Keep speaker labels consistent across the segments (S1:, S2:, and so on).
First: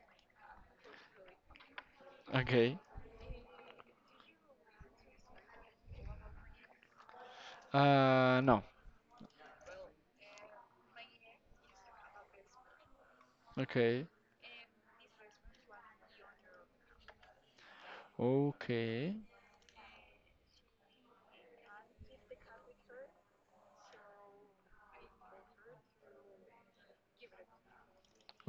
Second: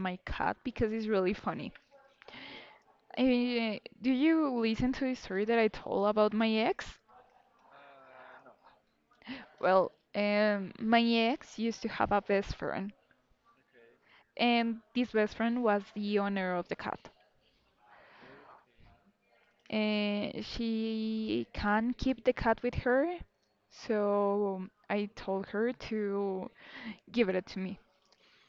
S1: my cat because it's really funny.
S2: Okay.
S1: Do you listen to the story that I told about my ex?
S2: No.
S1: Well, my ex used to have a best friend,
S2: Okay.
S1: and this best friend was the owner of the cat.
S2: Okay.
S1: And she can't keep the cat with her, so I told her to give it to me,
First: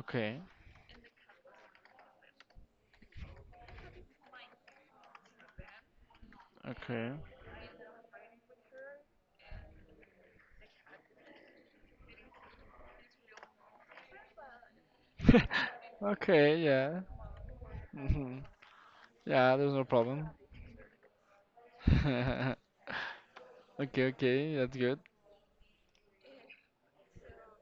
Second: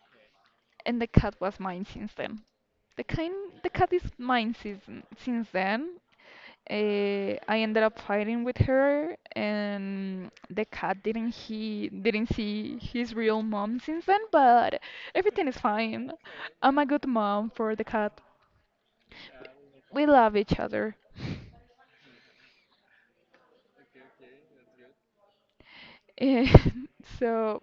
S2: Okay.
S1: and the cat was mine since then. The kind, the cat is mine since then.
S2: Okay.
S1: I ended up fighting with her, and the cat didn't he didn't see his real mom since then. But everything is fine.
S2: Okay,
S1: I'm a
S2: yeah.
S1: good mom for the cat.
S2: hmm Yeah, there's no
S1: We
S2: problem.
S1: love each other.
S2: Okay, okay, that's good.
S1: And so,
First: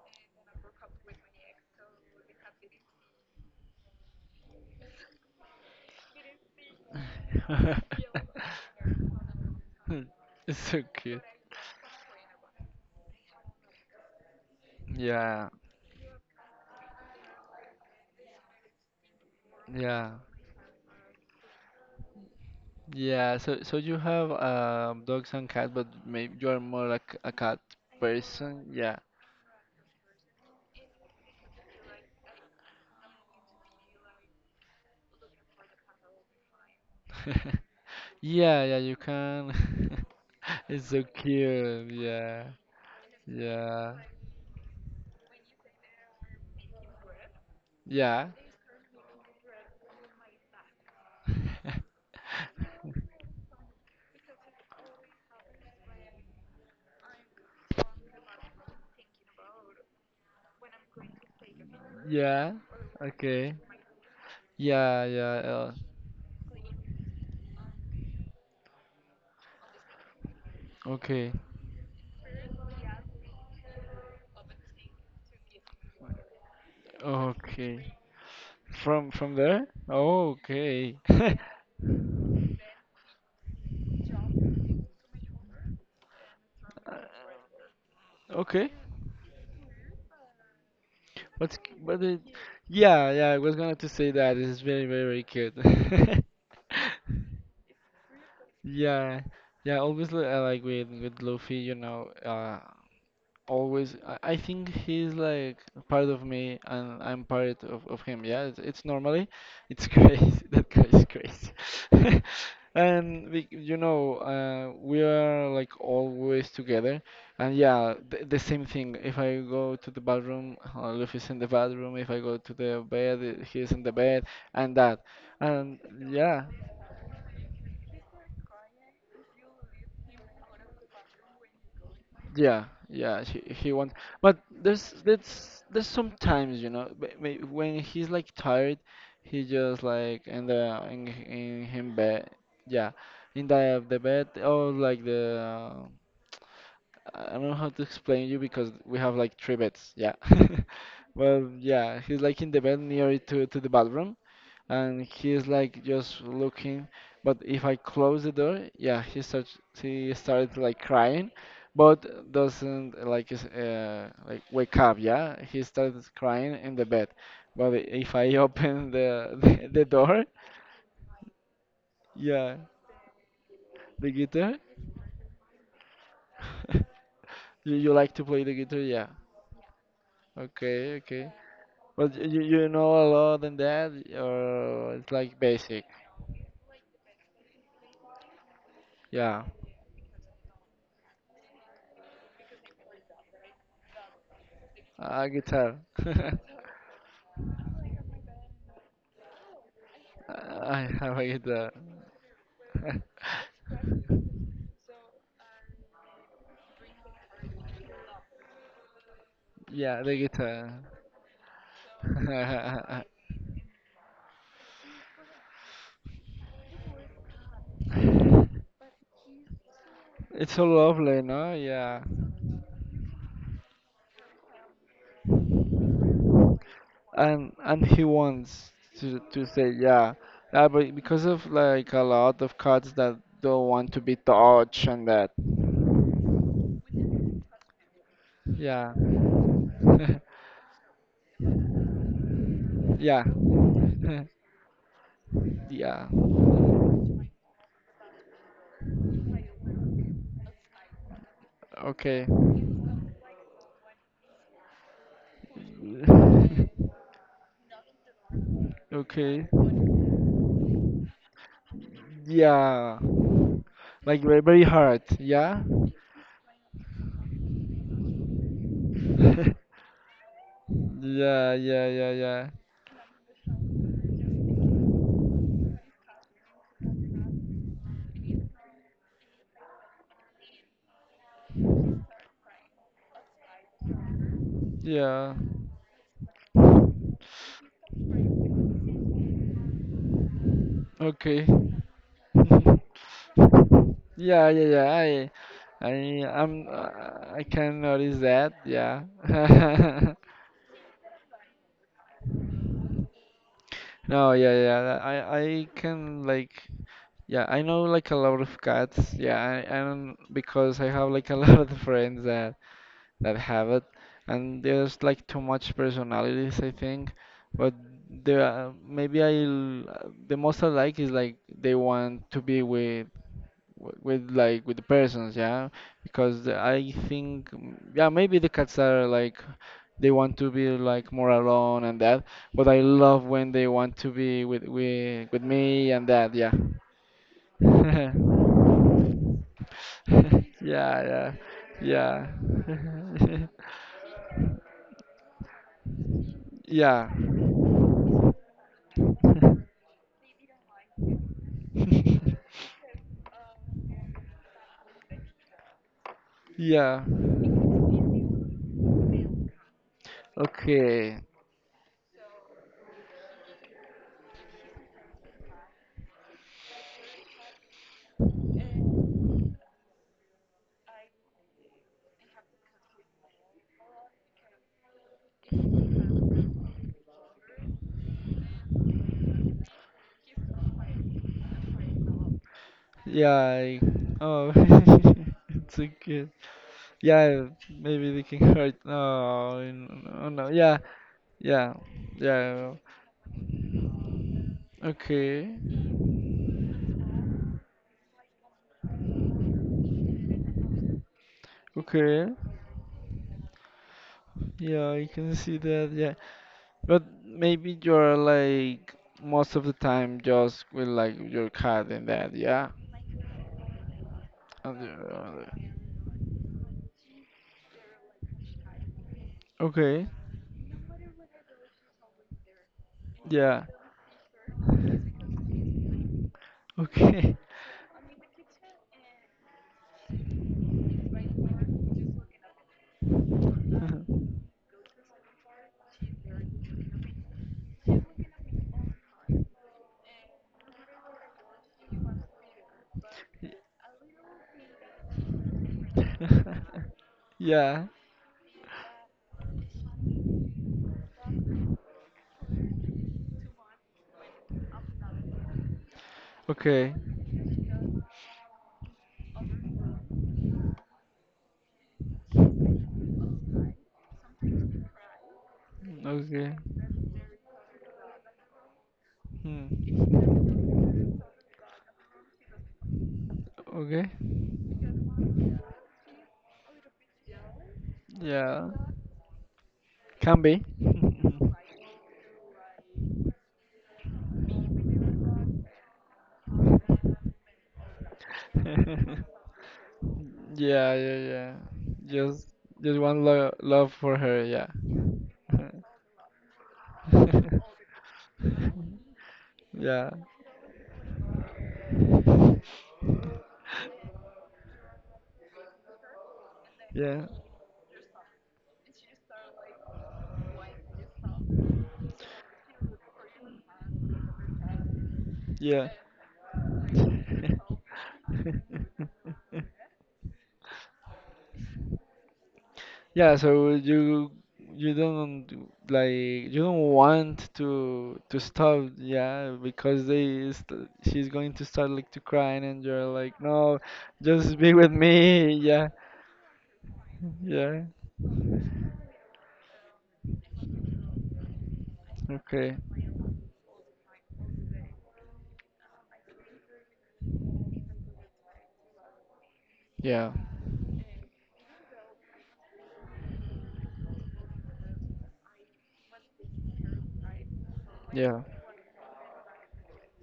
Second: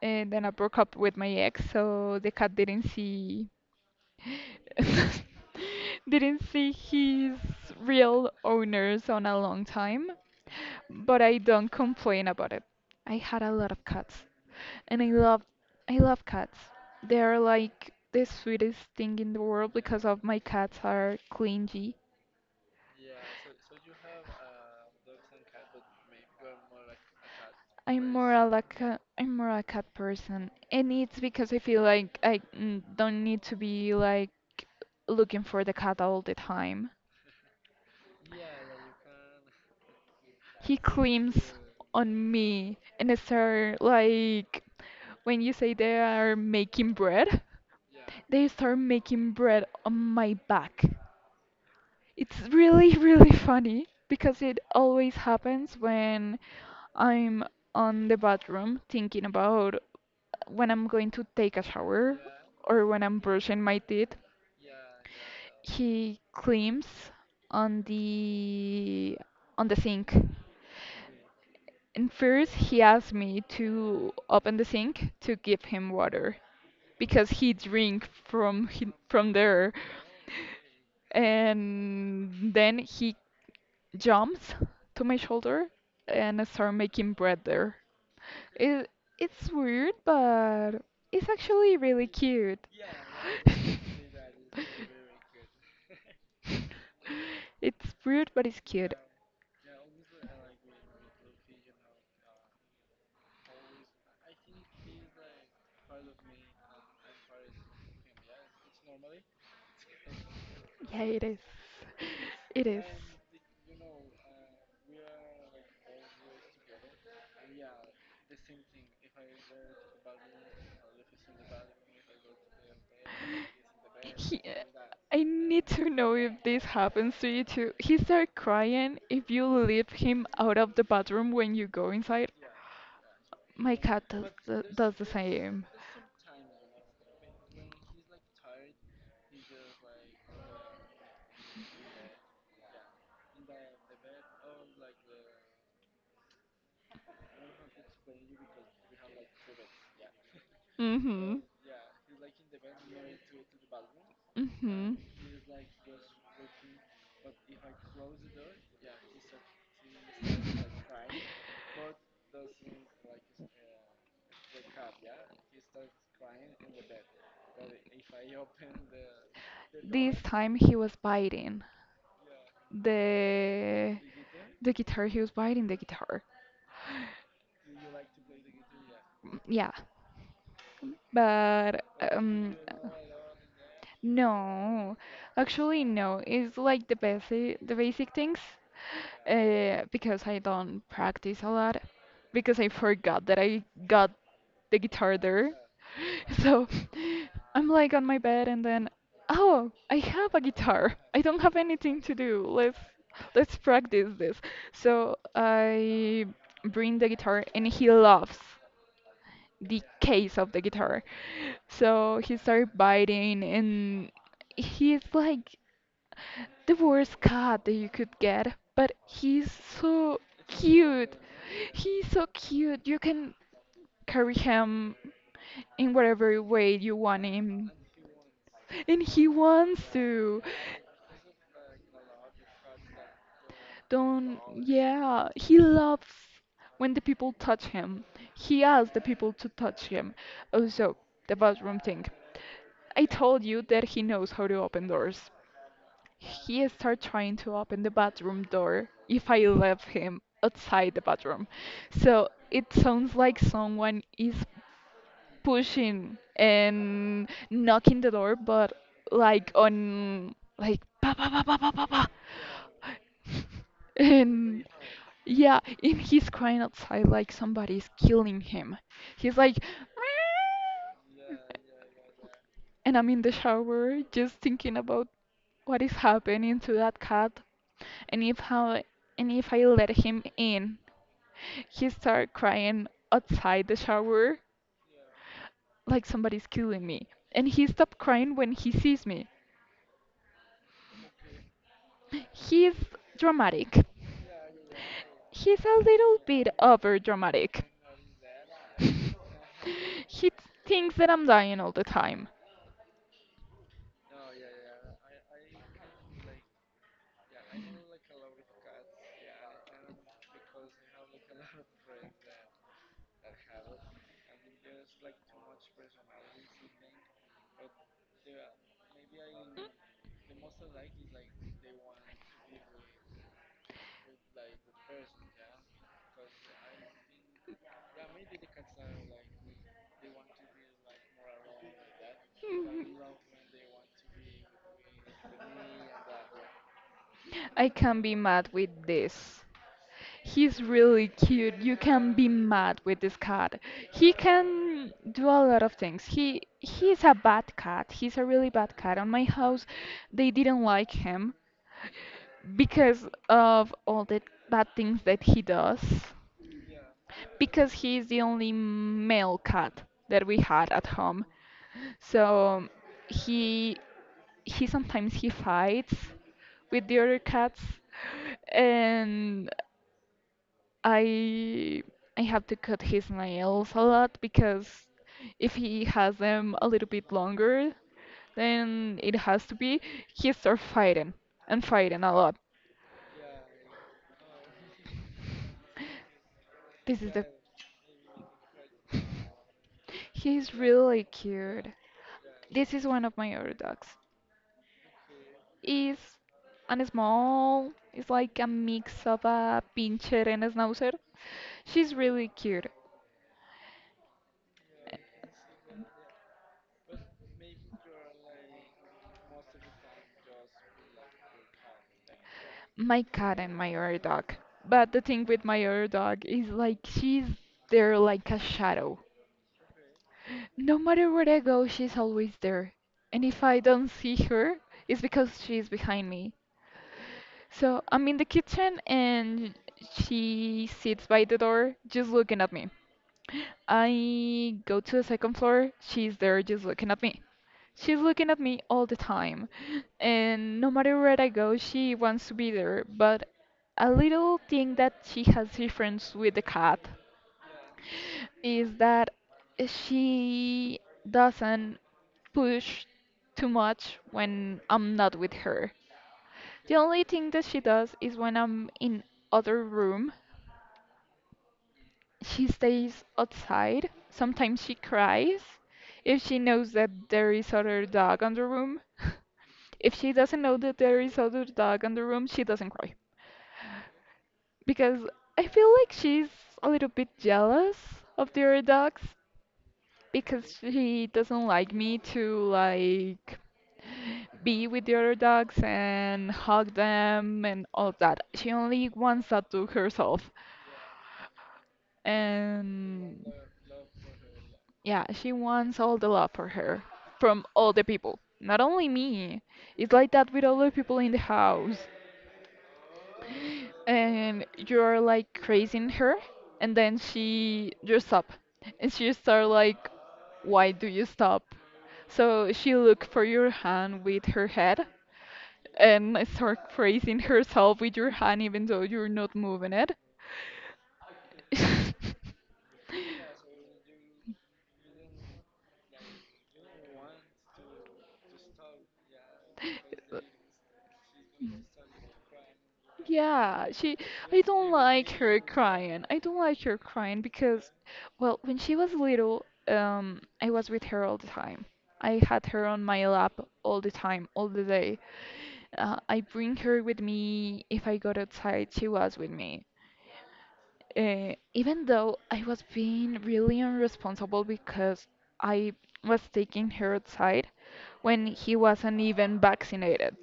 S1: and then I broke up with my ex, so the cat didn't see didn't see his real owners on a long time.
S2: It's so
S1: But
S2: cute.
S1: I don't complain about it. I had a lot of cats. And I love
S2: Yeah,
S1: I love cats. They are like the sweetest thing in the world because
S2: yeah,
S1: of my cats are clingy.
S2: yeah. So you have dogs and cats, but maybe you are more like a cat
S1: I'm more a
S2: person.
S1: like
S2: Yeah.
S1: a, I'm more a cat person, and it's because I feel like I don't need to be like looking for the cat all the time.
S2: Yeah, yeah, you can.
S1: He
S2: It's so
S1: climbs
S2: cute.
S1: on
S2: Yeah,
S1: me and start
S2: yeah,
S1: like when you say they are making bread,
S2: yeah.
S1: they start making bread on my back. It's really, really funny because it always happens when I'm on the bathroom thinking about when I'm going to take a shower
S2: Yeah.
S1: or when I'm
S2: Okay.
S1: brushing my teeth.
S2: Yeah. Yeah.
S1: He climbs on the on the sink.
S2: Okay.
S1: And first he asked me to open the sink to give him water because he
S2: Okay.
S1: drink from hi-
S2: From
S1: from
S2: from there.
S1: there.
S2: Oh, okay.
S1: And then he jumps to my shoulder and start making bread there.
S2: Okay.
S1: It it's weird, but it's actually
S2: What
S1: really
S2: it?
S1: cute.
S2: Yeah. Yeah. I was going to say that it's very very cute.
S1: It's weird, but it's cute.
S2: Yeah. Yeah. I like with Luffy. You know. Always I think he's like part of me and I'm part of him. Yeah, it's normally it's crazy. That guy
S1: Yeah,
S2: is
S1: it is.
S2: crazy.
S1: It is.
S2: And we, you know, we are like always together. And yeah, the same thing. If I go to the bathroom, Luffy's in the bathroom. If I go to the bed, he's in the bed,
S1: He,
S2: and that.
S1: I need
S2: And
S1: to know if
S2: yeah.
S1: this happens to you too. He started crying if you leave him out of the bathroom when you go inside.
S2: Yeah, yeah, he
S1: My
S2: wants,
S1: cat does
S2: but
S1: the,
S2: there's
S1: does the
S2: there's
S1: same.
S2: there's sometimes you know when he's like tired, he just like in the in him bed, yeah, in the bed or like the I don't know how to explain you because we have like three beds, yeah,
S1: Mm-hmm.
S2: well yeah, he's like in the bed near to the bathroom
S1: Mm-hmm.
S2: and he's like just looking. But if I close the door, yeah, he started like crying, but doesn't like like wake up. Yeah, he started crying in the bed. But if I open the the
S1: This
S2: door,
S1: time he was biting
S2: yeah,
S1: the
S2: the guitar.
S1: the guitar. He was biting the guitar.
S2: You like to play the guitar? Yeah.
S1: Yeah,
S2: Okay, okay.
S1: but
S2: But you
S1: um.
S2: you know a lot than that, or
S1: No,
S2: it's like basic.
S1: actually no. It's like the basic things,
S2: Yeah,
S1: because I don't practice a lot because I forgot that I got the guitar
S2: a
S1: there.
S2: guitar.
S1: So I'm like on my bed and then oh, I have a
S2: I
S1: guitar.
S2: have
S1: I
S2: a
S1: don't have
S2: guitar.
S1: anything to do. Let's let's practice this. So I bring the guitar and he laughs the
S2: Yeah, the
S1: case of the
S2: guitar.
S1: guitar. So he started biting, and he's like the worst cat that you could get, but he's so
S2: It's so
S1: cute.
S2: lovely, no? Yeah.
S1: He's so cute. You can carry him in whatever way you want him.
S2: And he wants
S1: And he
S2: to say
S1: wants
S2: yeah.
S1: to.
S2: Yeah, but because of like a lot of cats that don't want to be
S1: Don't,
S2: touched and
S1: yeah,
S2: that.
S1: he loves when the people touch him. He
S2: Yeah.
S1: asks the people to touch him. Also, the bathroom thing. I
S2: Yeah.
S1: told you that he knows how to open doors.
S2: Yeah.
S1: He started trying to open the bathroom door if I left him outside the bathroom.
S2: Okay.
S1: So it sounds like someone is pushing and knocking the door, but
S2: Okay.
S1: like on like pa pa pa pa pa pa pa.
S2: Yeah. Like very very
S1: And
S2: hard,
S1: yeah,
S2: yeah?
S1: and he's crying outside like somebody's killing him. He's like, "Meow,"
S2: Yeah, yeah, yeah, yeah.
S1: and I'm in the shower just thinking about what is happening to that cat and if how and if I let him in, he started crying outside the shower
S2: Yeah.
S1: like somebody's killing me. And he stopped crying when he sees me.
S2: Okay.
S1: He's dramatic.
S2: Yeah, yeah, yeah.
S1: He's a
S2: I,
S1: little bit
S2: I'm,
S1: over
S2: I
S1: dramatic.
S2: can notice that. Yeah.
S1: He thinks that I'm dying all the time.
S2: No, yeah, yeah. I can like, yeah. I know like a lot of cats. Yeah, I don't because I have like a lot of friends that that have it, and there's like too much personalities, I think. But there, the most I like is like they want to be with with like with the persons, yeah, because I think yeah maybe the cats are like they want to be like more alone and that but I love when they want to be with with me and that, yeah.
S1: I can be mad with this. He's
S2: Yeah,
S1: really
S2: yeah,
S1: cute. You can
S2: yeah.
S1: be mad with this cat. He can do a lot of things. He's
S2: Yeah.
S1: a bad cat. He's a really bad cat. On my house, they didn't like him because of all the bad things that he does.
S2: Yeah,
S1: Because he is the only male cat that we had at
S2: okay,
S1: home. So he he sometimes he fights with the other cats, and I I have to cut his nails a lot because if he has them a little bit longer than it has to be, he starts fighting and fighting a lot.
S2: yeah. Oh, it's okay.
S1: This is the
S2: Yeah, maybe they can hurt. No, no, oh, no.
S1: he's
S2: Yeah,
S1: really cute.
S2: yeah, yeah.
S1: This is one of my other dogs.
S2: Okay,
S1: Is and small is like a mix of a pincher and a schnauzer. She's
S2: okay.
S1: really cute.
S2: Yeah, I can see that. Yeah, but maybe you're like most of the time just with like your cat and that. Yeah.
S1: My cat and my other dog.
S2: And
S1: But the thing with my
S2: your-
S1: other dog is like she's there like a shadow.
S2: Okay.
S1: No matter where I go, she's always there. And if I
S2: Yeah.
S1: don't see her, it's because she's behind me.
S2: Okay.
S1: So I'm in the kitchen and she sits by the door just looking at me. I go to the second floor, she's there just looking at me. She's looking at me all the time. And no matter where I go, she wants to be there. But a little thing that she has difference with the cat
S2: Yeah.
S1: is that she doesn't push too much when I'm not with her. The
S2: Okay.
S1: only thing that she does is when I'm in other room, she stays outside. Sometimes she cries if she
S2: Okay.
S1: knows that there is other dog on the room.
S2: Hmm.
S1: If she doesn't know that there is other dog on the room, she doesn't cry.
S2: Okay.
S1: Because I feel like she's a little bit jealous of the other
S2: Yeah.
S1: dogs
S2: Can
S1: because
S2: be.
S1: she doesn't like me to like be with the other dogs and hug them and all that. She only wants that to herself.
S2: Yeah, yeah, yeah. Just just one
S1: And
S2: lo love for her, yeah.
S1: yeah, she wants all the love for her from all the people, not only me. It's
S2: Yeah,
S1: like that with all the people in the house, and you're like praising her, and then
S2: yeah,
S1: she just stop, and she start like, why do you stop? So she look for your hand with her head,
S2: yeah.
S1: and start praising herself with your hand even though you're not moving it.
S2: Yeah, so you don't like you don't want to stop, yeah, because they st she's going to start like to crying and you're like,
S1: Yeah,
S2: "No,
S1: she. I
S2: just
S1: don't
S2: be with
S1: like her
S2: me." Yeah.
S1: crying. I don't like her crying because,
S2: Yeah.
S1: well, when she was little, I was with her all the time. I had her
S2: Okay.
S1: on my lap all the time, all the day. I bring her with me. If I got outside, she was with me,
S2: Yeah.
S1: even though I was being really irresponsible because I was taking her outside when
S2: Yeah.
S1: he wasn't even vaccinated.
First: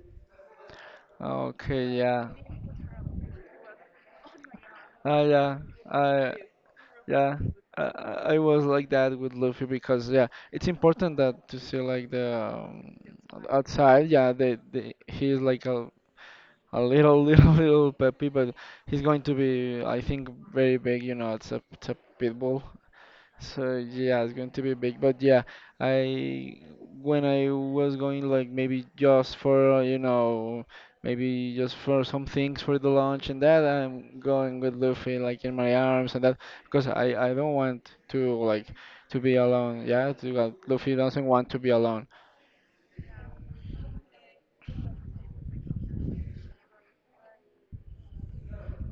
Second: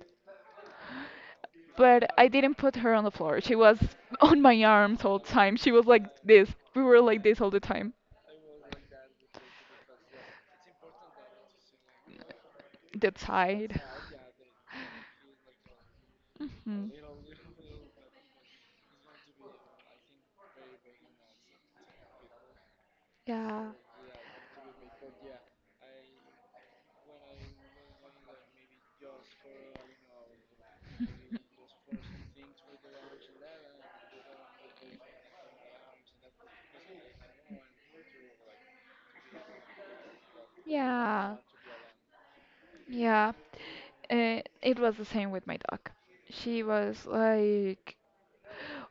S2: Okay,
S1: But
S2: yeah.
S1: I didn't put her on the floor. She was on my arms all
S2: Ah,
S1: the
S2: yeah.
S1: time. She was like
S2: I
S1: this. We were like
S2: Yeah,
S1: this all the time.
S2: I was like that with Luffy because yeah, it's important that to see like the
S1: That side.
S2: outside. Yeah, the he is like a
S1: Hmm.
S2: little little little puppy, but he's going to be I think very big. You know, it's a pit bull.
S1: Yeah.
S2: So yeah, it's going to be big. But yeah, I when I was going like maybe just for you know maybe just for some things for the launch and that I'm going with Luffy like in my arms and that because I don't want to like to be alone. Yeah, to, Luffy doesn't
S1: Yeah,
S2: want to be alone.
S1: yeah. It was the same with my dog. She was like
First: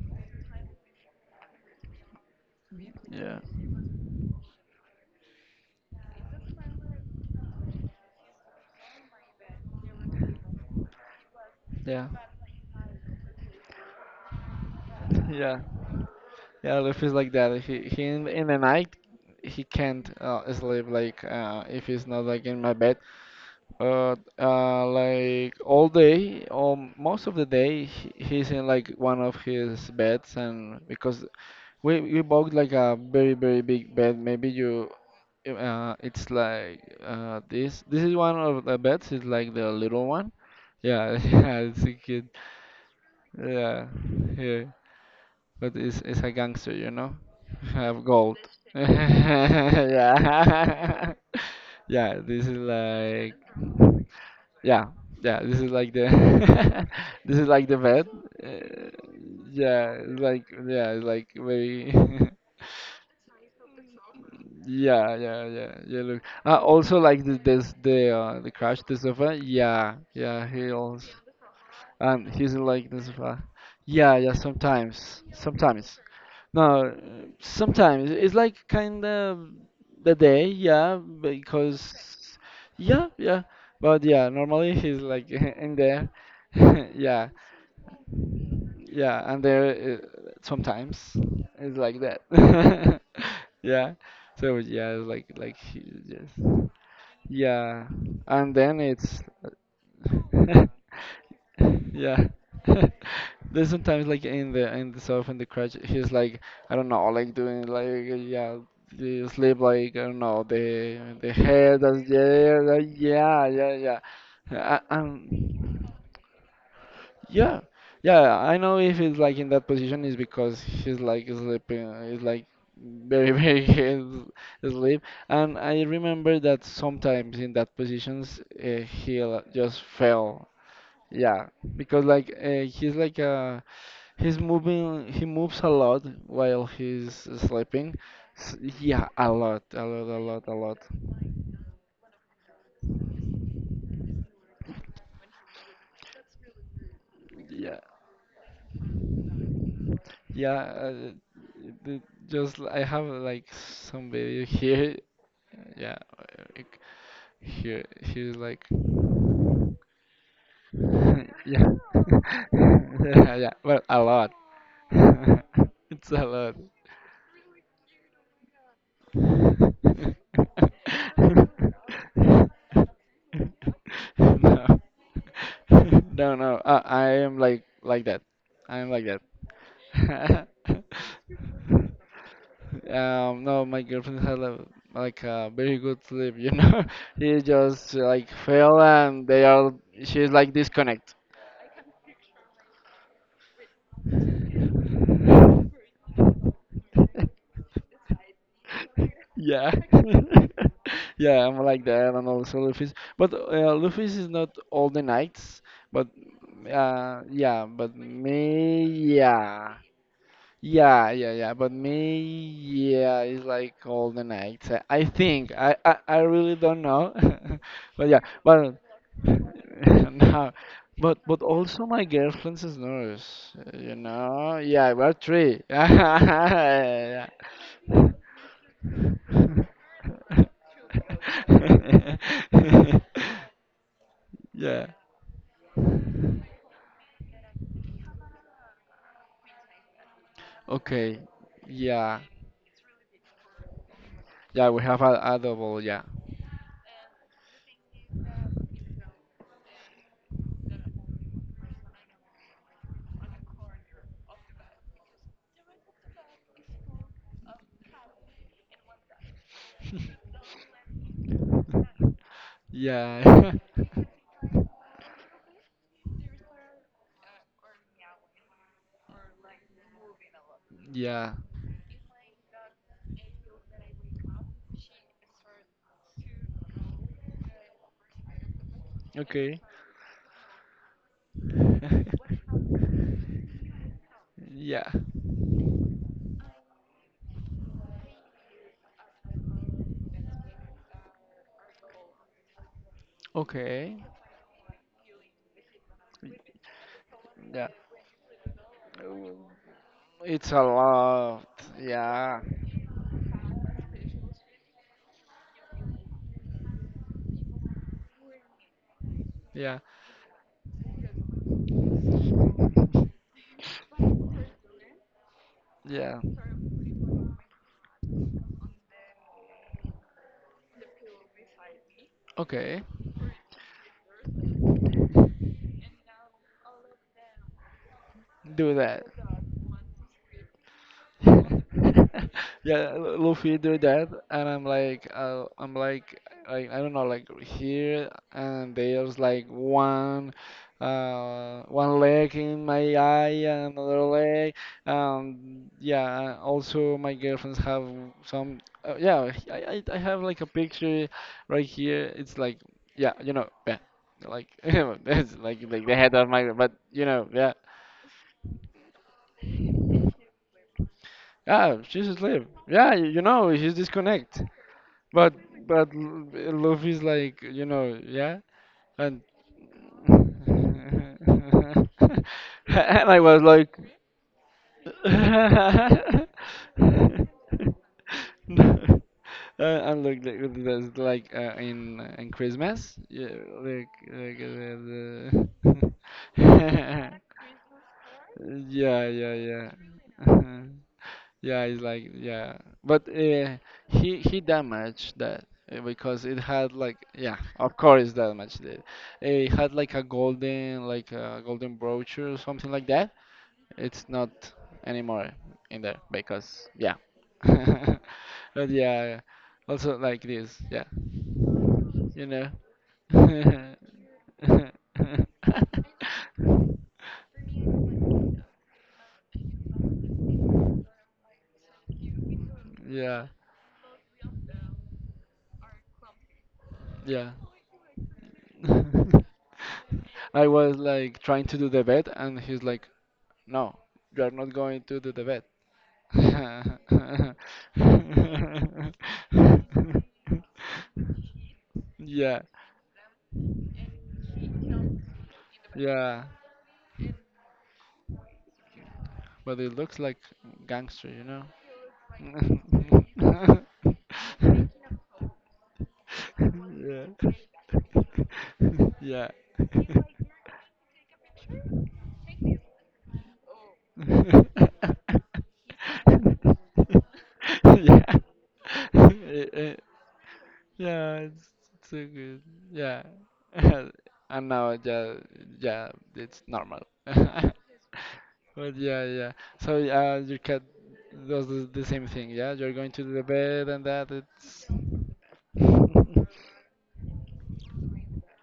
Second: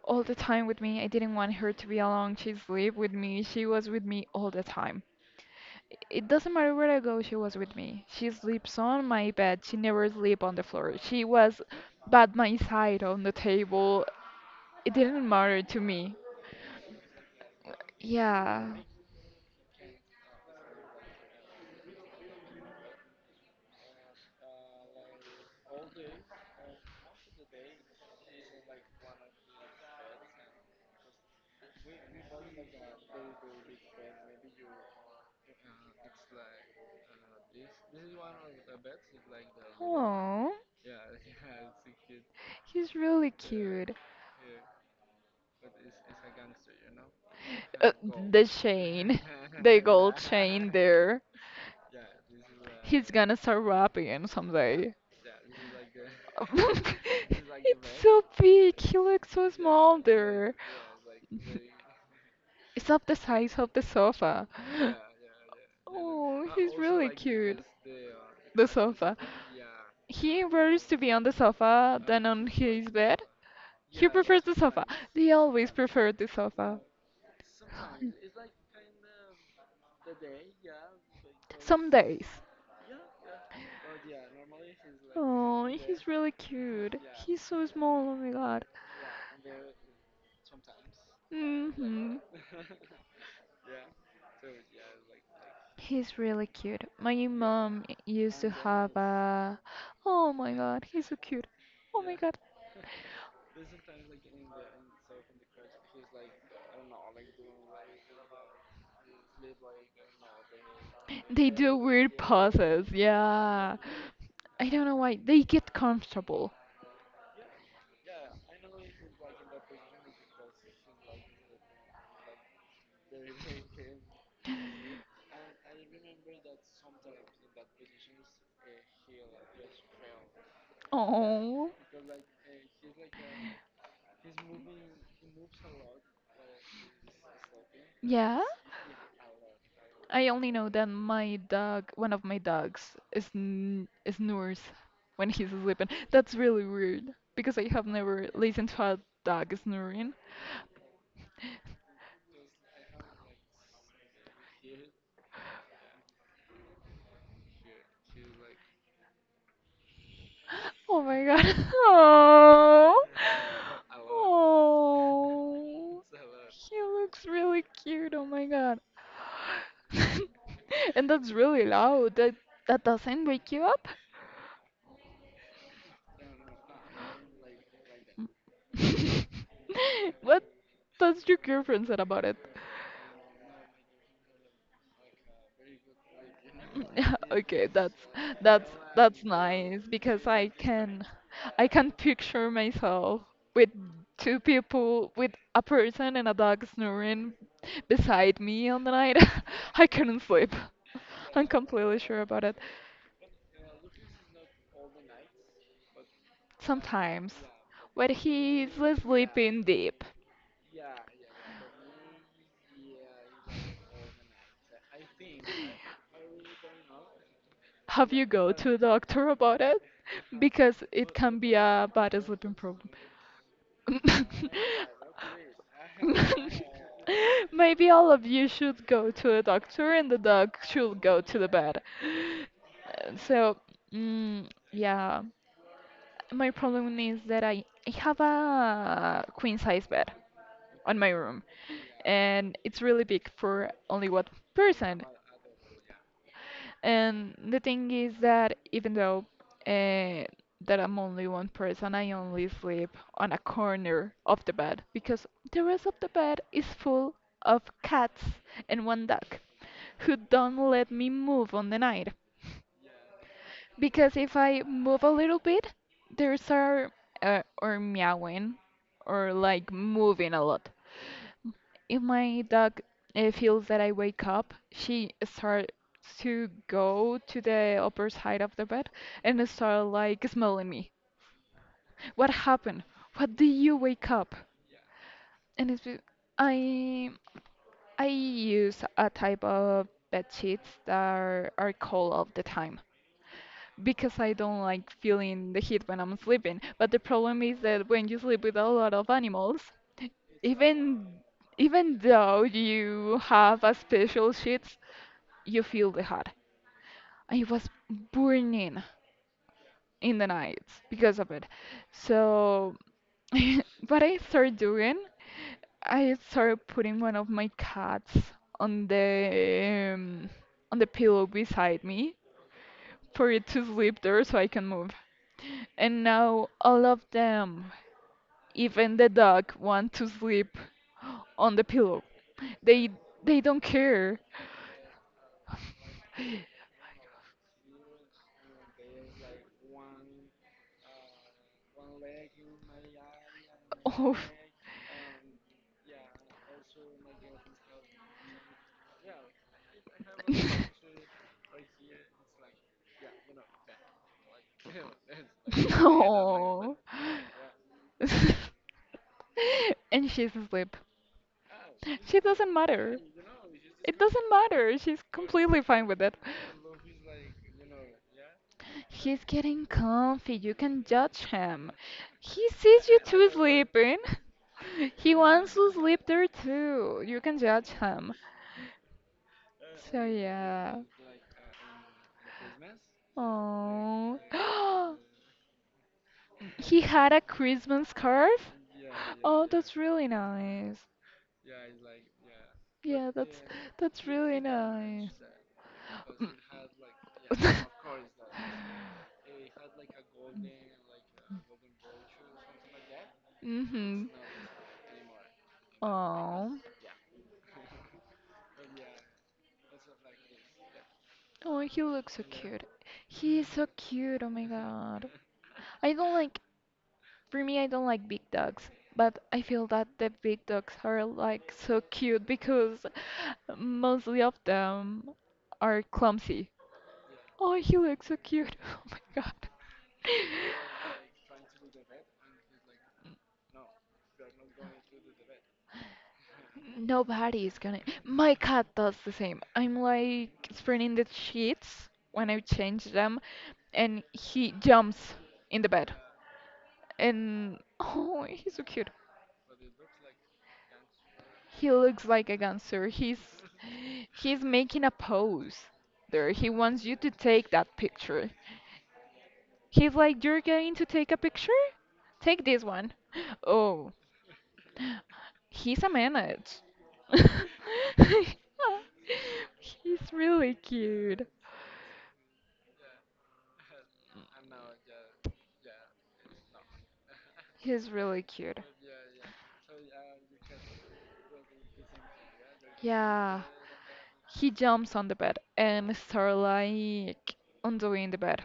S1: all the time with me. I didn't want her to be alone. She slept with
S2: Yeah,
S1: me. She was with me all the time. It doesn't matter where I go, she was with me. She sleeps on my bed. She never sleep on the floor. She was
S2: yeah,
S1: by my side on the table. It didn't
S2: yeah,
S1: matter to me.
S2: yeah. Luffy's like that. He in the
S1: Yeah.
S2: night he can't sleep like if he's not like in my bed. Like all day, or most of the day, he's in like one of his beds, and because we bought like a very very big bed, maybe you, it's like this this is one of the beds, it's like the little one,
S1: Oh,
S2: yeah, yeah, it's a kid,
S1: he's really
S2: yeah,
S1: cute.
S2: yeah, but it's a gangster, you know,
S1: Uh,
S2: have gold,
S1: the chain, the
S2: yeah,
S1: gold chain there.
S2: yeah, this is
S1: He's like gonna
S2: like.
S1: start rapping
S2: Yeah,
S1: someday.
S2: yeah. This is like the this is like the
S1: It's
S2: bed.
S1: so big.
S2: Uh,
S1: He looks so small there.
S2: yeah, it's like very
S1: It's up the size of the sofa. is
S2: yeah, yeah, yeah, yeah. Look,
S1: Oh, he's
S2: also
S1: really
S2: like
S1: cute. The
S2: the
S1: like
S2: crash the
S1: sofa.
S2: sofa. Yeah,
S1: He
S2: yeah. He
S1: prefers to
S2: also
S1: be on the sofa, than
S2: and
S1: on
S2: he's
S1: his
S2: like the
S1: bed.
S2: sofa.
S1: He
S2: Yeah, yeah.
S1: prefers the sofa.
S2: Sometimes,
S1: They always
S2: sometimes.
S1: prefer the
S2: No,
S1: sofa.
S2: uh, sometimes it's like kind of the day. Yeah,
S1: Some
S2: because
S1: days.
S2: yeah, yeah. But yeah, normally he's like
S1: Oh,
S2: in
S1: he's
S2: there.
S1: really cute.
S2: Yeah,
S1: He's so small. Oh my god.
S2: yeah, and there sometimes it's like
S1: Mhm.
S2: that. Yeah. So yeah, it's like he
S1: He's
S2: just
S1: really cute. My mom
S2: yeah,
S1: used to
S2: and then
S1: have
S2: it's
S1: a. Oh my god, he's so cute. Oh my
S2: yeah.
S1: god.
S2: There's sometimes like in the surf in the crutch, he's like I don't know, like doing like yeah, the sleep like I don't know the
S1: They do
S2: head
S1: weird
S2: that's yeah yeah
S1: poses.
S2: yeah yeah
S1: Yeah.
S2: yeah, yeah.
S1: I don't
S2: Uh,
S1: know why. They get
S2: um,
S1: comfortable.
S2: Yeah, yeah. I know if he's like in that position is because he's like sleeping. He's like very, very asleep. And I remember that sometimes in that positions he'll just fail. Yeah,
S1: Oh.
S2: because like he's like he's moving. He moves a lot while he's sleeping.
S1: Yeah.
S2: S yeah, a lot, a lot, a
S1: I
S2: lot,
S1: only
S2: a
S1: know
S2: lot.
S1: that my dog, one of my dogs, is n snores when he's sleeping. That's really weird because I
S2: Yeah,
S1: have never listened to a dog snoring.
S2: yeah. The- just I have like some video here. Yeah. eh, He he's like
S1: Oh my
S2: yeah
S1: god.
S2: yeah well a lot
S1: Oh.
S2: it's
S1: Oh.
S2: a lot
S1: He looks really cute. Oh my god.
S2: no
S1: And that's really loud. That doesn't wake you up?
S2: no no I am like that I am like
S1: What
S2: that
S1: does your girlfriend said about it?
S2: No, my girlfriend had a, like a very good sleep you know she
S1: Okay,
S2: just like
S1: that's
S2: fell
S1: that's
S2: and they are
S1: nice because
S2: she's
S1: I
S2: like
S1: can
S2: disconnect.
S1: I can picture myself with two people with a person and a dog snoring beside me on the night.
S2: Yeah.
S1: I couldn't sleep. I'm
S2: Yeah, I'm like
S1: completely
S2: that,
S1: sure
S2: and
S1: about it.
S2: also Luffy's. But Luffy's is not all the knights, but
S1: Sometimes
S2: yeah, but
S1: when he's
S2: me,
S1: sleeping
S2: yeah.
S1: deep,
S2: Yeah, yeah, yeah. But me, yeah, it's like all the night. I think I really don't know, but
S1: have
S2: yeah,
S1: you go to
S2: but
S1: a doctor about it?
S2: no,
S1: Because it can
S2: but
S1: be
S2: also
S1: a
S2: my
S1: bad sleeping
S2: girlfriend is
S1: problem.
S2: nurse. You know, yeah, we're three.
S1: Maybe all of you should go to a doctor and the dog should go to the vet.
S2: Yeah.
S1: So,
S2: Yeah.
S1: yeah, my problem is that I have a queen size bed on my
S2: Okay.
S1: room
S2: Yeah.
S1: and it's really big for only one
S2: Yeah, we have
S1: person.
S2: a double. Yeah.
S1: And the thing is that even though uh, that I'm only one person, I only sleep on a corner of the bed because the rest of the bed is full of cats and one dog who don't let me move on the night.
S2: Yeah.
S1: Because if I move a little bit, there's are or meowing or like moving a lot.
S2: Yeah.
S1: If my dog feels that I wake up, she starts to go to the upper side of the bed and
S2: Okay.
S1: start like smelling me. What happened? What do you wake up?
S2: Yeah.
S1: And I I use a type of bed sheets that are cold all the time
S2: Okay.
S1: because I don't like feeling the heat when I'm sleeping. But the problem is
S2: Yeah.
S1: that when you sleep with a lot of animals,
S2: It's a
S1: even
S2: lot.
S1: even though
S2: Yeah.
S1: you have a special sheet you feel the hot. I was burning
S2: Yeah.
S1: in the nights because of it. So, what I started doing, I
S2: Yeah.
S1: started putting one of my cats on the um, on the pillow beside me
S2: Okay.
S1: for it to sleep there so I can move. And now all of them,
S2: Do
S1: even
S2: that.
S1: the dog, want to sleep on the pillow. They
S2: Yeah,
S1: they
S2: Luffy
S1: don't
S2: do that,
S1: care.
S2: and I'm like I don't know, like here, and there's like one, one leg in my eye and another
S1: Oh.
S2: leg, yeah. Also, my girlfriends have some, yeah. I have like a picture right here. It's like, yeah, you know, yeah, like it's like the head of my, but
S1: No,
S2: you know, yeah.
S1: and she's asleep.
S2: Ah, she's
S1: She
S2: asleep.
S1: doesn't
S2: Yeah,
S1: matter.
S2: you know, she's
S1: It doesn't
S2: disconnect.
S1: matter. She's
S2: But
S1: completely fine
S2: but
S1: with it.
S2: Luffy's like, you know, yeah, and
S1: He's getting comfy. You can judge him.
S2: and
S1: He sees you
S2: I
S1: two
S2: was like,
S1: sleeping. He wants to sleep there too. You can judge him.
S2: And
S1: So
S2: look, like, with
S1: yeah.
S2: this, like in Christmas, yeah,
S1: Oh.
S2: like the
S1: He had a Christmas scarf?
S2: yeah, yeah,
S1: Oh,
S2: yeah.
S1: that's really nice.
S2: Yeah, it's like yeah, but
S1: Yeah, that's that's really
S2: he
S1: nice.
S2: damaged that because it had like yeah, of course damaged it. Eh, it had like a golden brooch or something like that.
S1: Mm-hmm.
S2: It's not anymore in there
S1: Oh,
S2: because yeah, but yeah, also like this yeah,
S1: oh, he looks so
S2: you know.
S1: cute. He is so cute. Oh my God. I don't like, for me, I don't like big dogs, but I feel that the big dogs are like so cute because
S2: Yeah,
S1: mostly of them are clumsy.
S2: yeah.
S1: Oh, he looks so cute. Oh my God.
S2: I was like trying to do the bed, and he's like, "No, you are not going to do the vet."
S1: Nobody is gonna. My cat does the same. I'm like spreading the sheets when I
S2: Yeah,
S1: change them, and he jumps in the bed.
S2: yeah.
S1: And oh, he's so cute.
S2: But it looks like gangster, you know?
S1: He looks like a gangster. He's making a pose there. He wants you to
S2: Yeah.
S1: take that picture.
S2: yeah.
S1: He's like, you're going to take a picture? Take this one. Oh,
S2: Yeah.
S1: he's a menace.
S2: Eh, eh,
S1: He's really
S2: Yeah,
S1: cute.
S2: it's so good. Yeah. And now, yeah, yeah, it's normal.
S1: He's really cute.
S2: But yeah, yeah. So your cat does the same thing, yeah? You're going to the
S1: Yeah.
S2: bed and that,
S1: He
S2: it's...
S1: jumps on the bed and start like undoing the bed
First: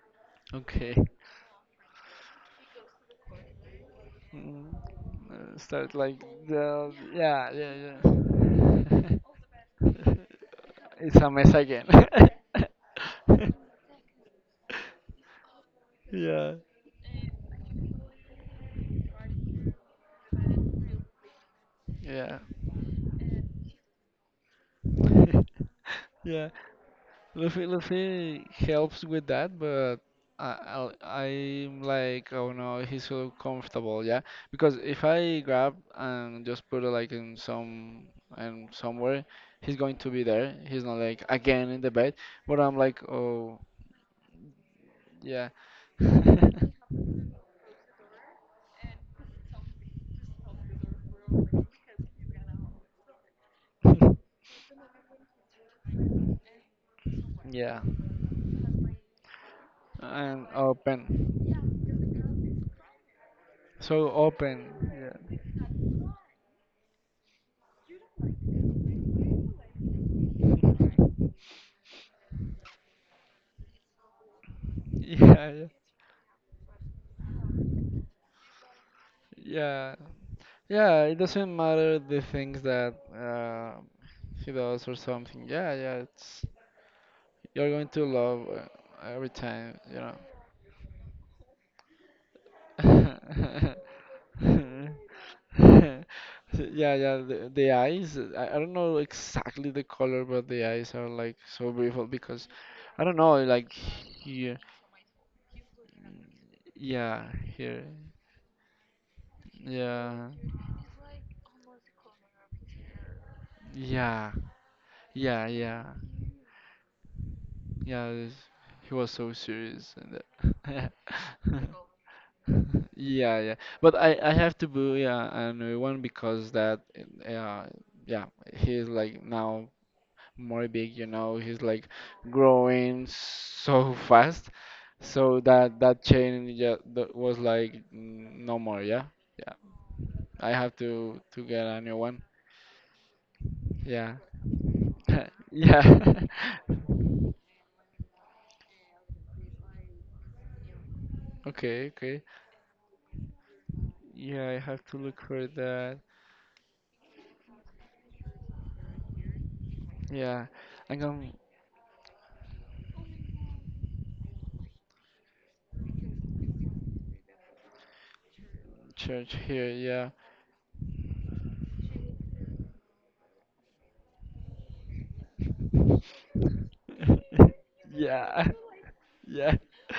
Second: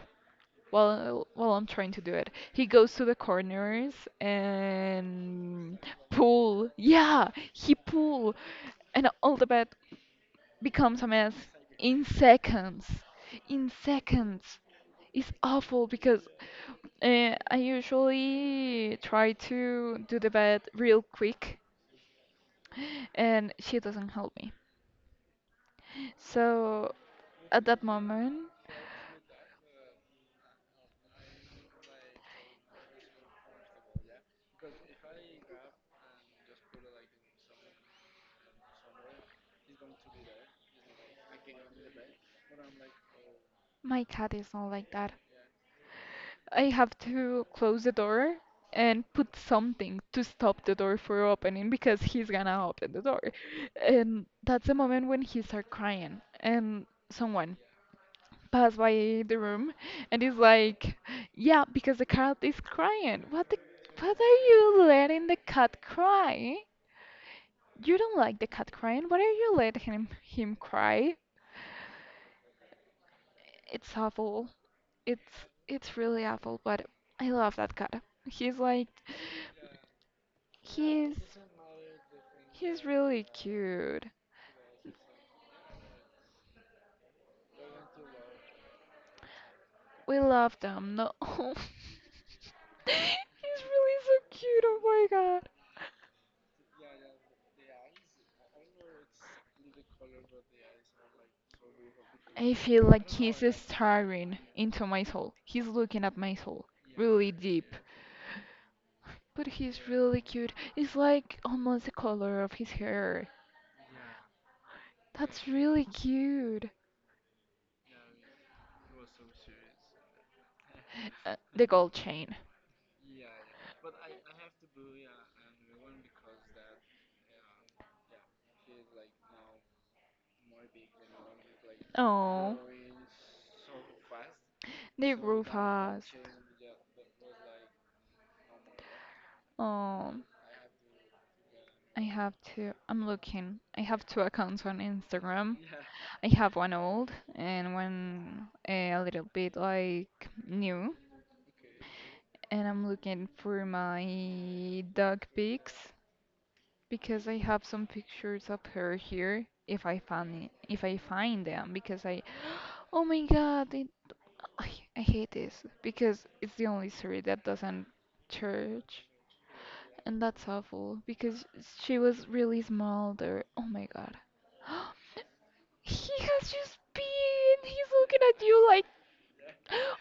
S2: Okay.
S1: while I'm trying to do it. He goes to the corners and
S2: Start like
S1: pull.
S2: the...
S1: Yeah,
S2: Yeah, yeah,
S1: he pull
S2: yeah.
S1: and all the bed becomes a
S2: It's a
S1: mess
S2: mess again.
S1: in seconds. In seconds. It's awful because
S2: Yeah,
S1: I usually try to do the bed real quick
S2: yeah.
S1: and she doesn't help me.
S2: Yeah.
S1: So at
S2: Luffy
S1: that
S2: Luffy
S1: moment,
S2: helps with that, but I'm like, oh no, he's so comfortable, yeah. Because if I grab and just put it like in some and somewhere, he's going to be there. He's not like again in the bed. But I'm like, oh
S1: my cat is not like that.
S2: yeah.
S1: I have to close the door and put something to stop the door from opening because he's gonna open the door. And that's the moment when he starts crying and someone
S2: Yeah.
S1: pass by the room and is
S2: And
S1: like,
S2: open.
S1: yeah, because the cat is crying. What the,
S2: So
S1: what are you letting the
S2: open.
S1: cat cry? You don't like the cat crying. What are you letting him cry?
S2: Yeah.
S1: It's awful.
S2: Yeah.
S1: It's
S2: Yeah.
S1: it's really awful, but I love that cat. He's like
S2: Yeah. Yeah,
S1: he's
S2: it doesn't matter the things
S1: he's
S2: that
S1: really cute.
S2: he does or something. Yeah. Yeah. It's You're going to love every time.
S1: We love them. No. He's
S2: Know.
S1: really so cute. Oh my god.
S2: Yeah, yeah, the eyes. I don't know exactly the color, but the eyes are like so beautiful because
S1: I feel
S2: I
S1: like
S2: don't
S1: he's
S2: know, like
S1: staring into my soul. He's looking at my soul
S2: yeah,
S1: really deep.
S2: here,
S1: But he's really
S2: yeah,
S1: cute. It's like almost the color of his hair.
S2: yeah,
S1: That's
S2: yeah, yeah,
S1: really cute.
S2: yeah. He was so serious and that.
S1: The gold chain.
S2: Yeah, yeah. But I have to boo, yeah, another one because that, yeah, yeah, he's like now more big, he's like
S1: Oh,
S2: growing so fast,
S1: they
S2: so
S1: grew
S2: that
S1: fast.
S2: chain, yeah, that was like no more, yeah, yeah,
S1: Oh,
S2: I have to get a new
S1: I
S2: one,
S1: have to. I'm looking. I have
S2: yeah.
S1: two accounts on Instagram.
S2: Yeah.
S1: I have one old and one a little bit like new.
S2: Okay, okay.
S1: And I'm looking for
S2: Yeah, I have
S1: my
S2: to look
S1: dog
S2: for
S1: pics
S2: that.
S1: because I have some pictures of her here if I find
S2: Yeah,
S1: it, if I
S2: I'm gonna
S1: find them because I oh my god it, I, I hate this because it's the only story that doesn't church
S2: search here. Yeah.
S1: and that's awful because she was really small there. Oh my god. He has just been he's looking at
S2: Yeah.
S1: you like
S2: Yeah.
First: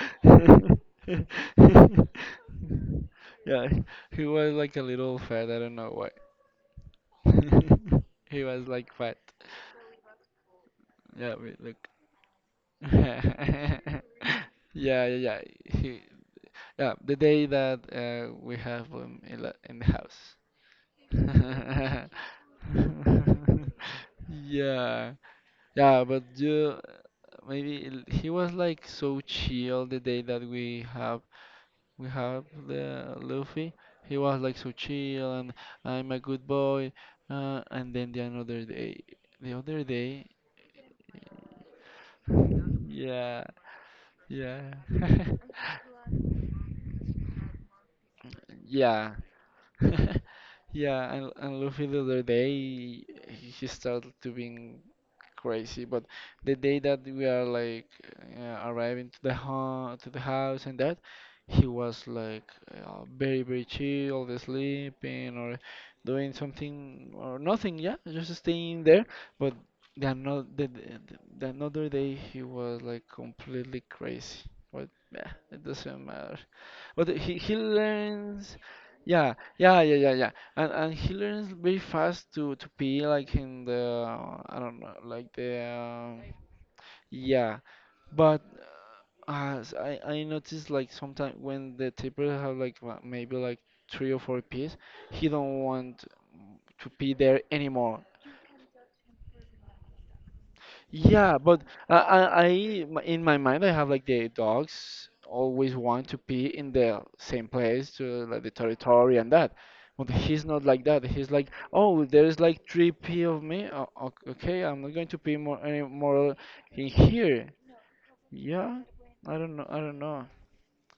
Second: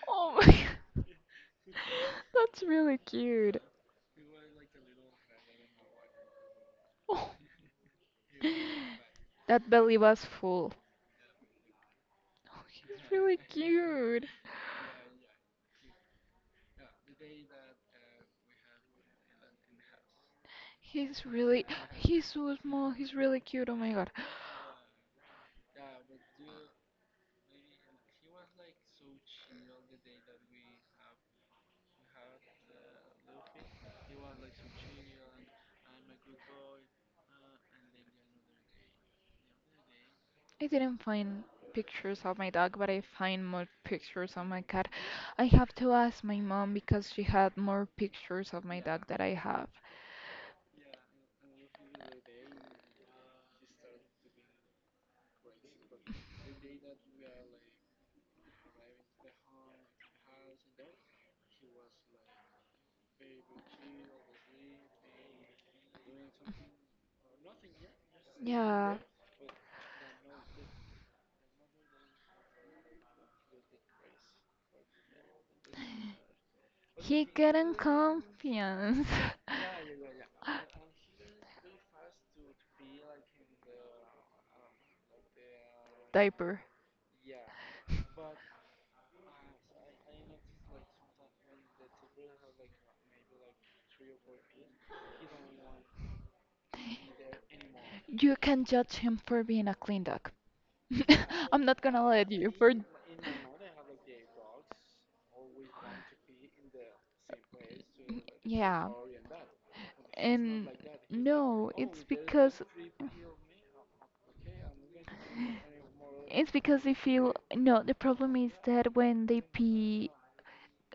S1: oh my that's really cute.
S2: Yeah, he was like a little fat. I don't know why.
S1: Oh.
S2: He was like fat.
S1: That belly was full.
S2: Yeah, wait, look.
S1: Oh, he's really cute.
S2: Yeah, yeah, yeah. He, yeah, the day that we have him in, in the
S1: He's really,
S2: house.
S1: he's so small. He's really cute. Oh my God.
S2: Yeah, yeah, but you maybe he was like so chill the day that we have the Luffy. He was like so chill and I'm a good boy. And then the another day, the other day,
S1: I didn't find pictures of my dog, but I
S2: yeah,
S1: find more pictures of my
S2: yeah,
S1: cat. I have to ask my mom because she had more pictures of my dog
S2: yeah.
S1: that I have.
S2: Yeah, and Luffy the other day he started to being crazy, but the day that we are like arriving to the home to the house and that he was like very very chill, sleeping or doing something or nothing, yeah, just staying
S1: Yeah,
S2: there. But the another day he was like completely crazy. But yeah, it doesn't matter. But
S1: he
S2: he
S1: getting
S2: learns,
S1: confidence.
S2: yeah, yeah, yeah, yeah, yeah, and he learns very fast to be like in the, I don't know, like the,
S1: Diaper.
S2: yeah. But as I noticed like sometimes when the table have like maybe like three or four-piece, he don't want to be there anymore.
S1: You can judge him for being a clean dog,
S2: Yeah, but
S1: I'm not
S2: I,
S1: gonna let
S2: I, I
S1: you for
S2: in my mind I have like the dogs always want to pee in the same place to like the
S1: yeah.
S2: territory and that. But he's not
S1: And
S2: like that. He's like,
S1: no,
S2: oh, there's like three pee of me. Oh, okay, I'm not going to pee more any more
S1: it's because
S2: in
S1: they feel
S2: here.
S1: no, the problem is
S2: Yeah,
S1: that
S2: I don't know. I don't know.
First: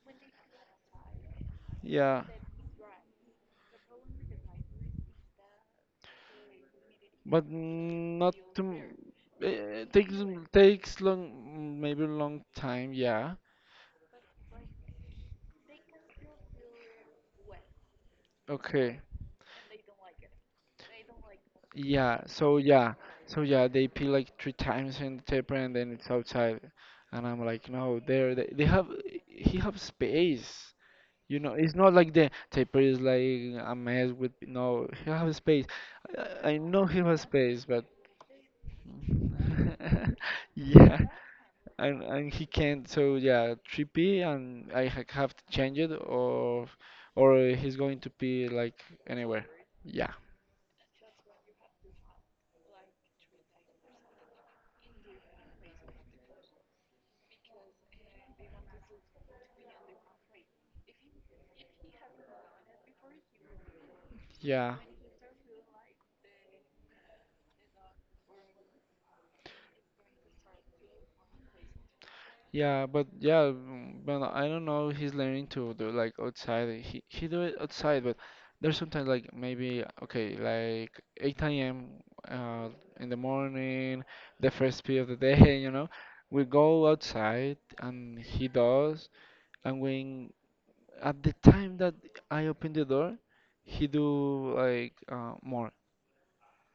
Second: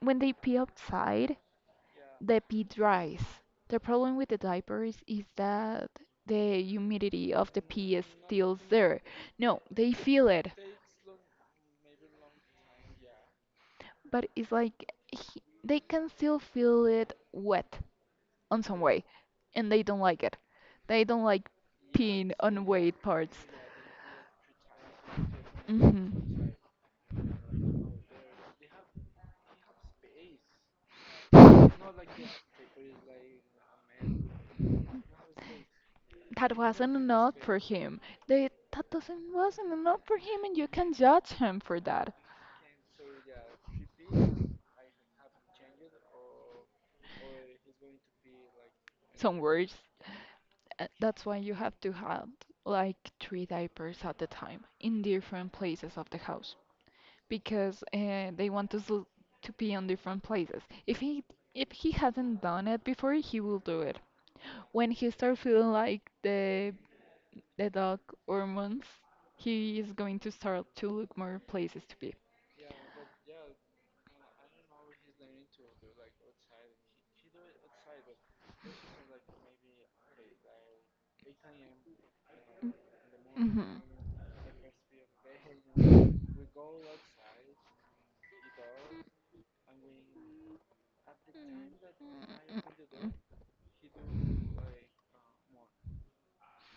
S1: when they pee outside,
S2: Yeah,
S1: the pee dries. The problem with the diapers is that the humidity
S2: but
S1: of the pee is
S2: not
S1: still
S2: to.
S1: there. No, they
S2: It takes
S1: feel it,
S2: takes long, maybe long time. Yeah.
S1: but it's like he, they can still feel it wet on some way,
S2: Okay.
S1: and they don't like it. They don't like Yeah,
S2: Yeah,
S1: peeing
S2: so
S1: on
S2: yeah,
S1: wet parts.
S2: so yeah, they pee like three times in the paper and then it's
S1: Hmm.
S2: outside. And I'm like, no, there they have he have space. You know, it's not like the paper is like a mess with, no, he have space. I,
S1: That
S2: I know
S1: wasn't
S2: he has
S1: enough for
S2: space, but
S1: him. They, that doesn't wasn't enough for him, and you can
S2: yeah,
S1: judge him for
S2: and
S1: that.
S2: and he can't. So yeah, three pee and have to change it, or he's going to pee like
S1: Some
S2: anywhere.
S1: words.
S2: Yeah,
S1: That's why you have to have like three diapers at the time in different places of the house because they want us to be on different places. If he hasn't done it before, he will do it.
S2: yeah.
S1: When he starts feeling like the dog hormones, he is going to start to look more places to be.
S2: Yeah, but yeah, but I don't know. He's learning to do like outside. He do it outside, but there's sometimes like maybe okay, like 8 a.m., uh in the
S1: Mm-hmm.
S2: morning, the first pee of the day, we go outside and he does, and when at the time that I open the door, he do like more.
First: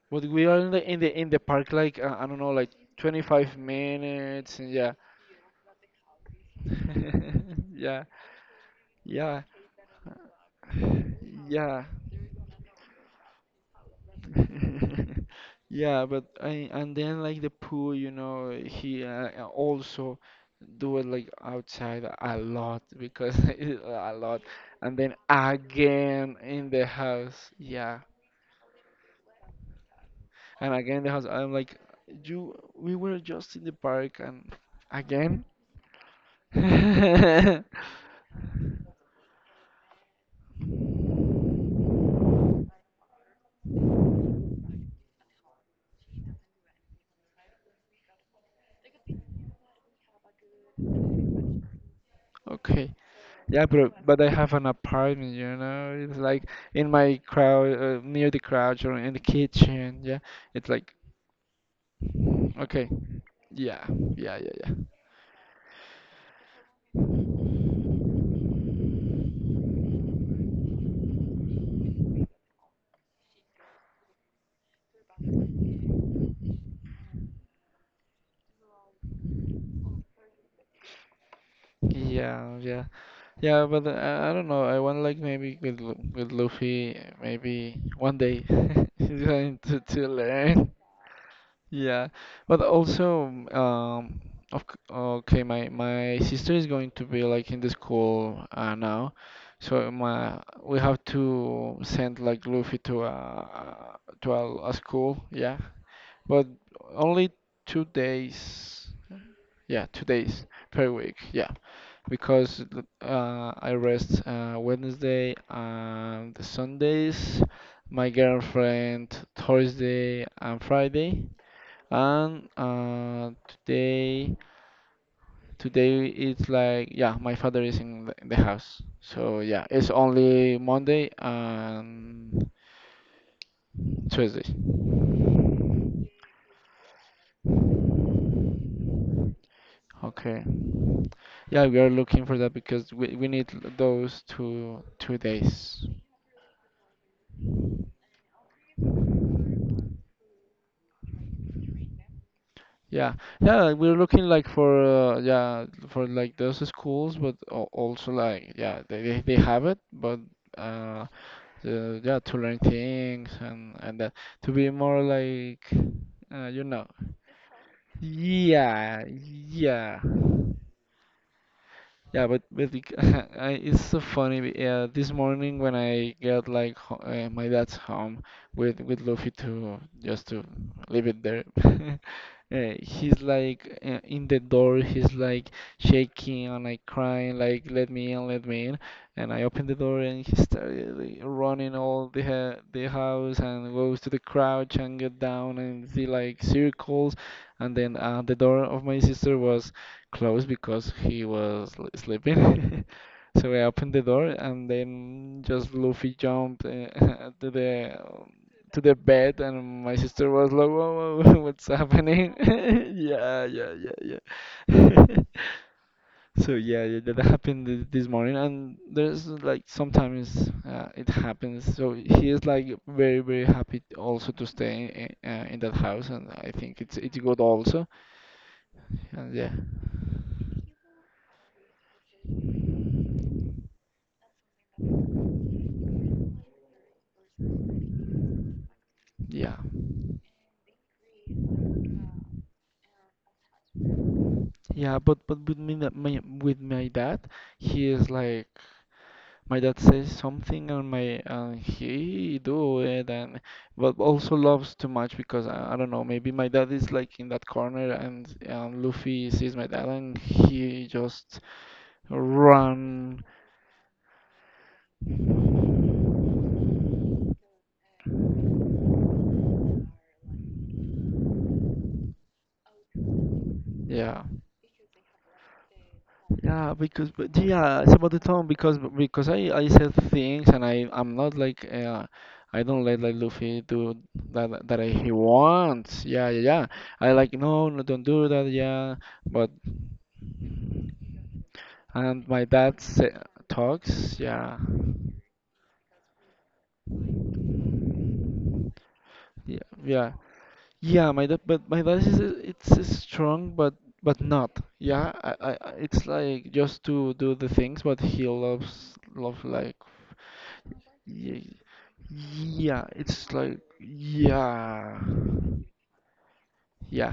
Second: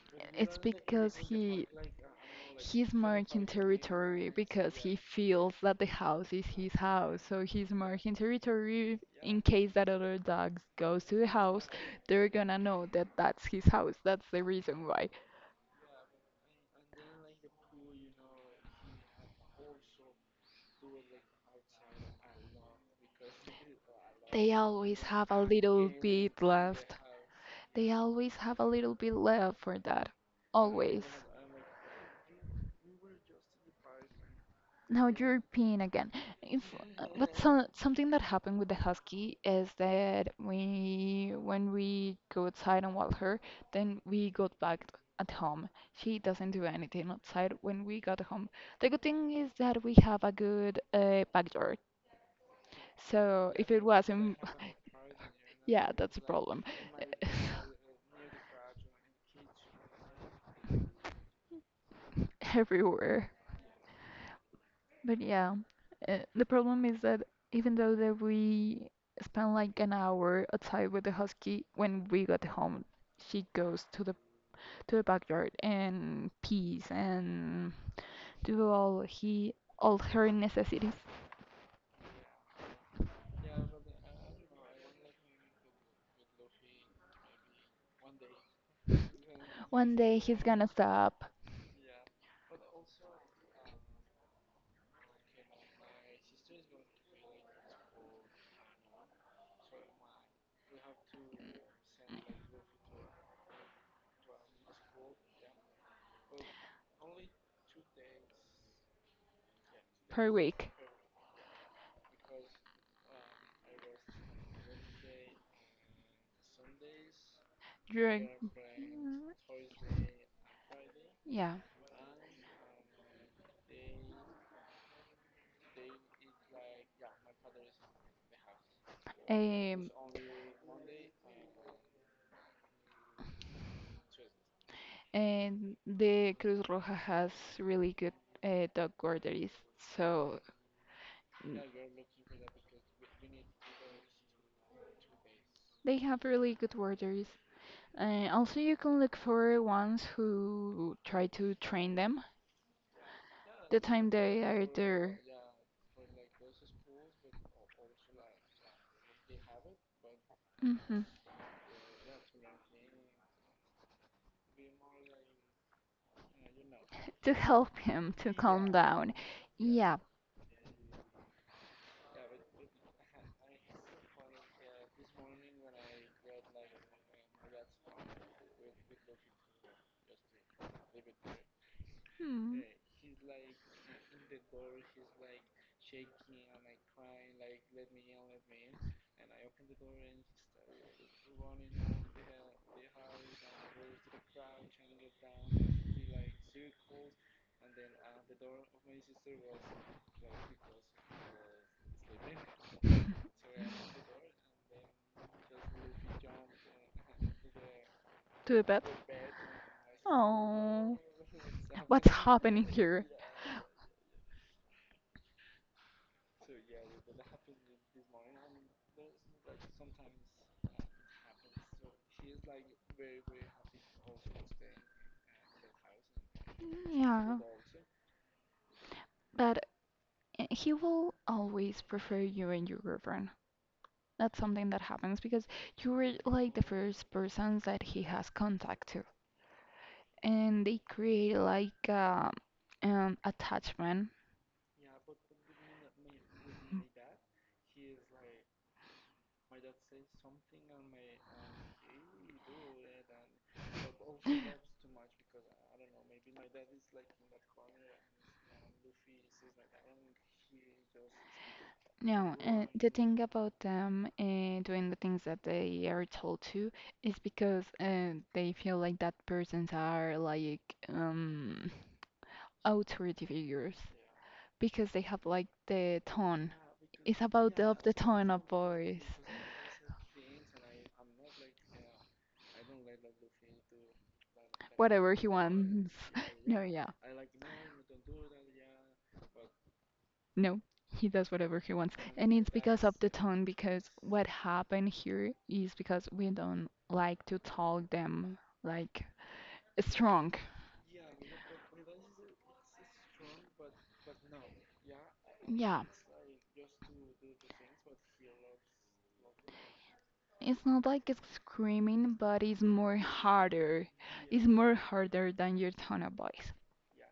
S2: But we are
S1: It's because
S2: in the park like I don't know like
S1: he's marking
S2: 25
S1: territory
S2: minutes and
S1: because
S2: yeah,
S1: he feels that the house is his house. So he's
S2: yeah.
S1: marking territory
S2: Yeah,
S1: in case that other dogs goes to the house,
S2: yeah,
S1: they're gonna know that that's his house. That's the reason why.
S2: yeah. But I, and then like the pool, you know, he, also do it like outside a lot because a lot,
S1: They
S2: and
S1: always
S2: then
S1: have a little
S2: again
S1: bit
S2: in the
S1: left.
S2: house.
S1: They
S2: Yeah,
S1: always have a little bit left for that.
S2: and again in
S1: Always.
S2: the house. I'm like, you. We were just in the park, and
S1: Now you're
S2: again.
S1: peeing again. It's but so, something that happened with the husky is that we when we go outside and walk her, then we got back at home. She doesn't do anything outside when we got home. The good thing is that we have a good backyard.
S2: Okay.
S1: So
S2: Yeah,
S1: if it
S2: but I
S1: wasn't
S2: have an apartment, you
S1: Yeah,
S2: know.
S1: that's
S2: It's
S1: a
S2: like
S1: problem.
S2: in my crowd, near the couch or in the kitchen. Yeah, it's like okay,
S1: Everywhere.
S2: yeah, yeah, yeah,
S1: But yeah, the problem is that even though that we spent like an hour outside with the husky, when we got home, she goes to the backyard and pees and do all her necessities.
S2: yeah, yeah, yeah, yeah. But I don't know. I want like maybe with Luffy, maybe one day, he's going to
S1: One
S2: to
S1: day he's gonna
S2: learn.
S1: stop
S2: Yeah, but also, um, of, okay, my sister is going to be like in the school, now, so my we have to send like Luffy to a school, yeah, but only 2 days, yeah, two
S1: per
S2: days
S1: week.
S2: per week, yeah, because I rest, Wednesday and Sundays, my
S1: You're,
S2: girlfriend Thursday and Friday,
S1: yeah,
S2: and today today it's like, yeah, my father is in the house, so yeah,
S1: Um,
S2: it's only Monday and Tuesday.
S1: and the Cruz Roja has really good dog guarderies. So
S2: Okay,
S1: mm,
S2: yeah, we are looking for that because we need those two days.
S1: they have really good guarderies. Also, you can look for ones who try to train them
S2: Yeah, yeah,
S1: the
S2: we're
S1: time
S2: looking
S1: they
S2: like
S1: are
S2: for,
S1: there.
S2: yeah, for like those schools, but also like, yeah, they have it, but
S1: Mhm.
S2: uh so yeah, to learn things and that, to be more like, you know.
S1: To help him to calm
S2: Yeah,
S1: down. Yeah.
S2: yeah. Yeah, but I, it's so funny. Yeah, this morning when I got like ho my dad's home with Luffy to just to leave it there.
S1: Hmm.
S2: He's like in the door. He's like shaking and like crying, like, let me in, let me in. And I opened the door and he started like running all the house and goes to the crouch and get down and see like circles. And then the door of my sister was closed because he was sleeping. So I opened the door and then just Luffy jumped, to the
S1: To the
S2: to
S1: bed.
S2: the bed, and my sister was like,
S1: Oh,
S2: "Whoa, whoa, what's
S1: what's
S2: happening?"
S1: happening here?
S2: Yeah, yeah, yeah, yeah. So yeah, yeah, that happened this morning, and there's like sometimes it happens. So he is like very, very happy also to stay in that house, and I think it's
S1: Yeah,
S2: good also. And yeah,
S1: but I- he will always prefer you and your girlfriend. That's something that happens because you were like the first persons that he has contact to,
S2: yeah.
S1: and they create like attachment.
S2: Yeah, but with me, that my with my dad, he is like, my dad says something and my and he do it, and but also loves too much because I don't know, maybe my dad is like in that corner and Luffy sees my dad and he just
S1: No, the thing
S2: run,
S1: about them doing the things that they are told to is because they feel like that persons are like um, authority figures
S2: yeah.
S1: because they have like the tone.
S2: Yeah, because
S1: It's
S2: but
S1: about
S2: yeah,
S1: the
S2: it's about the
S1: tone of
S2: tone because
S1: voice,
S2: I said things and I'm not like I don't let like Luffy do that he
S1: whatever he wants.
S2: wants. Yeah, yeah,
S1: No,
S2: yeah.
S1: yeah.
S2: I like, no, no, don't do that. Yeah, but
S1: No, he does whatever he wants. And
S2: and
S1: it's
S2: my
S1: because
S2: dad
S1: of the
S2: sa
S1: tone, because
S2: talks.
S1: what
S2: Yeah,
S1: happened here is because we don't like to talk them like
S2: yeah, yeah,
S1: strong.
S2: yeah. My dad is strong, but not. Yeah,
S1: Yeah,
S2: it's like just to do the things, but he loves love like.
S1: it's not like it's
S2: Yeah,
S1: screaming, but it's
S2: yeah,
S1: more
S2: it's like,
S1: harder. It's more
S2: yeah,
S1: harder than your tone of voice.
S2: yeah.